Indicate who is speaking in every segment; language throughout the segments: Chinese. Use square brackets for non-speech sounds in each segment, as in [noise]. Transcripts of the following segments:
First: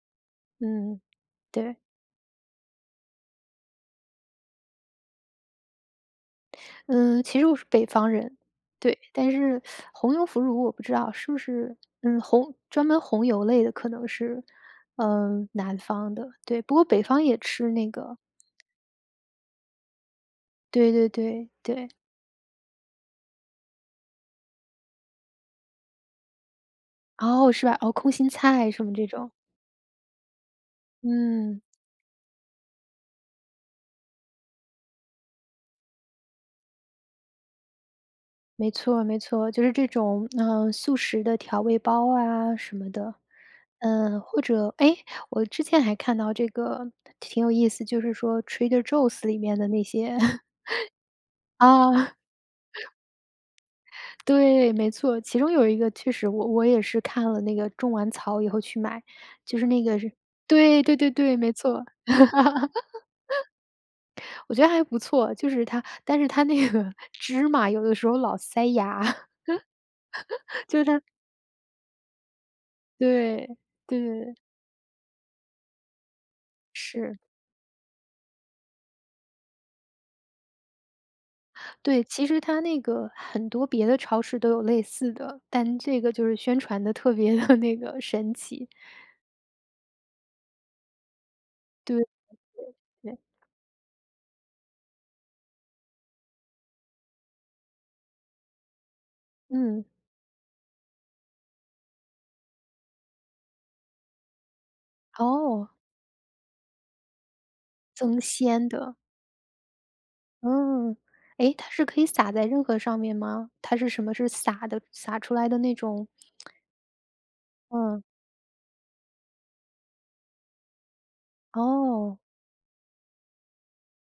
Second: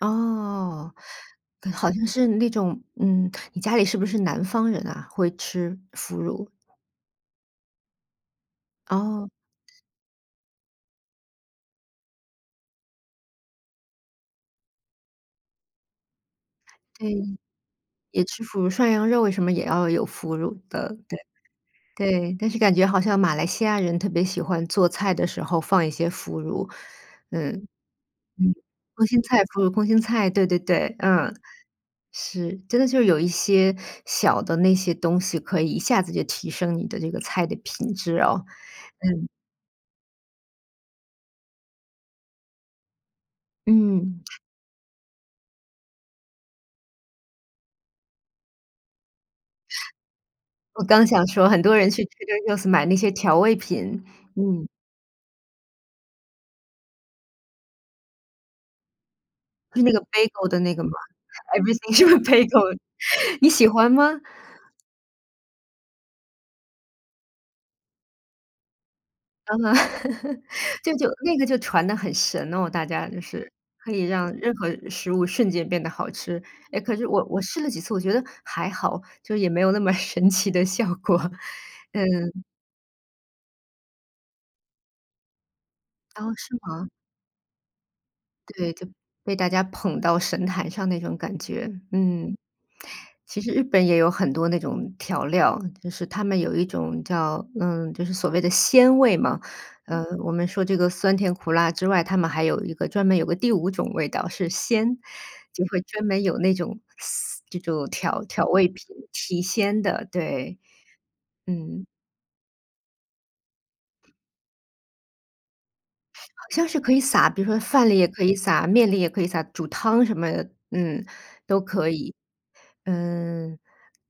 Speaker 1: 哦，
Speaker 2: 嗯，
Speaker 1: 嗯，
Speaker 2: 对。
Speaker 1: 好像是那种嗯，你家里是不是南方人啊？会吃腐乳。
Speaker 2: 嗯，其实我是北方人，对，
Speaker 1: 哦。
Speaker 2: 但是 [sucks teeth] 红油腐乳我不知道，是不是嗯，红专门红油类的可能是，呃，南方的，对，不过北
Speaker 1: 对，
Speaker 2: 方也吃那个。
Speaker 1: 也吃腐乳，涮羊肉什么也要有腐乳
Speaker 2: 对
Speaker 1: 的，
Speaker 2: 对
Speaker 1: 对，
Speaker 2: 对，对。
Speaker 1: 对。但是感觉好像马来西亚人特别喜欢做菜的时候放一些腐乳，
Speaker 2: 哦，
Speaker 1: 嗯，
Speaker 2: 是
Speaker 1: 嗯，
Speaker 2: 吧，哦，空心菜什么
Speaker 1: 空
Speaker 2: 这
Speaker 1: 心
Speaker 2: 种。
Speaker 1: 菜腐乳空心菜，对对对，嗯。
Speaker 2: 嗯。
Speaker 1: 是，真的就是有一些小的那些东西可以一下子就提升你的这个菜的品质哦。
Speaker 2: 没错没
Speaker 1: 嗯。
Speaker 2: 错，就是这种，呃，素食的调味包啊什么的，嗯，
Speaker 1: 嗯。
Speaker 2: 或者哎，我之前还看到这个挺有意思，就是说 Trader Joe's 里面的那些，[chuckles]
Speaker 1: 我刚想说很多人
Speaker 2: 哦。
Speaker 1: 去
Speaker 2: [chuckles]
Speaker 1: Trader Joe's 买那些调味品，嗯。
Speaker 2: 对，没错，其中有一个确实我我也是看了那个种完草以后去买，就是那
Speaker 1: 是那
Speaker 2: 个
Speaker 1: 个
Speaker 2: 是
Speaker 1: Bagel 的那个
Speaker 2: 对
Speaker 1: 吗？
Speaker 2: 对对对，没错。
Speaker 1: everything 是不是 bagel，你喜欢吗？
Speaker 2: [laughs] 我觉得还不错，就是它但是它那个芝麻有的时候老塞牙，[chuckles]
Speaker 1: 啊，[laughs]
Speaker 2: 就是
Speaker 1: 就
Speaker 2: 它
Speaker 1: 就那个就传得很神哦大家就是，
Speaker 2: 对，
Speaker 1: 可以让
Speaker 2: 对。
Speaker 1: 任何食物瞬间变得好吃，哎，可是
Speaker 2: 是。
Speaker 1: 我我试了几次，我觉得还好，就是也没有那么神奇的效果，
Speaker 2: 对，其实
Speaker 1: 嗯。
Speaker 2: 它那个很多别的超市都有类似的，但这个就
Speaker 1: 哦，
Speaker 2: 是
Speaker 1: 是
Speaker 2: 宣传
Speaker 1: 吗？
Speaker 2: 得特别地那个神奇。
Speaker 1: 对，就，被大家捧到神坛上那种感觉，
Speaker 2: 对对
Speaker 1: 嗯。
Speaker 2: 对对。
Speaker 1: 其实日本也有很多那种调料，就是他们有一种叫嗯，就是所谓的鲜味嘛，
Speaker 2: 嗯。
Speaker 1: 呃，我们说这个酸甜苦辣之外，他们还有一个专门有个第五种味道是鲜，就
Speaker 2: 哦。
Speaker 1: 会专门有那种嘶这种
Speaker 2: 增
Speaker 1: 调调味
Speaker 2: 鲜
Speaker 1: 品，
Speaker 2: 的。
Speaker 1: 提鲜的，对。
Speaker 2: 嗯，诶，它是
Speaker 1: 嗯。
Speaker 2: 可以撒在任何上面吗？它是什么？是撒的撒出来的那种？
Speaker 1: 好像是可以撒比如说饭里
Speaker 2: 嗯。
Speaker 1: 也可以撒，面里也可以撒，煮汤什么的嗯，都可以，
Speaker 2: 哦。
Speaker 1: 嗯。有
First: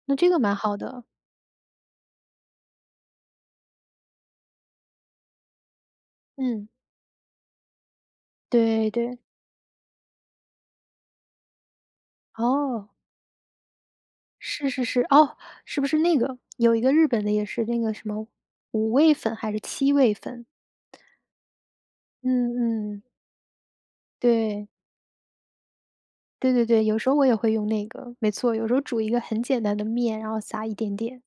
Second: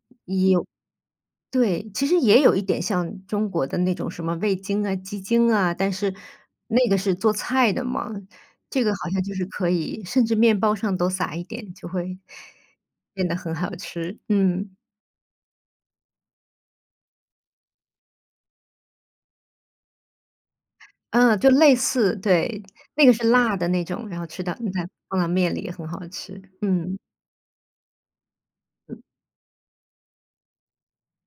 Speaker 2: 那这个蛮好的。
Speaker 1: 对，其实也有一点像中国的那种什么味精啊、鸡精啊，但是
Speaker 2: 嗯。
Speaker 1: 那个是做菜的嘛，这
Speaker 2: 对
Speaker 1: 个好
Speaker 2: 对。
Speaker 1: 像就是可以，甚至面包上都撒一点，就会，
Speaker 2: 哦。
Speaker 1: 变得很好吃，
Speaker 2: 是
Speaker 1: 嗯。
Speaker 2: 是是，哦，是不是那个有一个日本的也是那个什么五味粉还是七味粉。
Speaker 1: 嗯，就类似对，
Speaker 2: 嗯嗯。
Speaker 1: 那个是辣的那种，然后吃到
Speaker 2: 对。
Speaker 1: 嗯，在放到面里也很好吃，
Speaker 2: 对对对，
Speaker 1: 嗯。
Speaker 2: 有时候我也会用那个，没错，有时候
Speaker 1: 嗯。
Speaker 2: 煮一个很简单的面，然后撒一点点。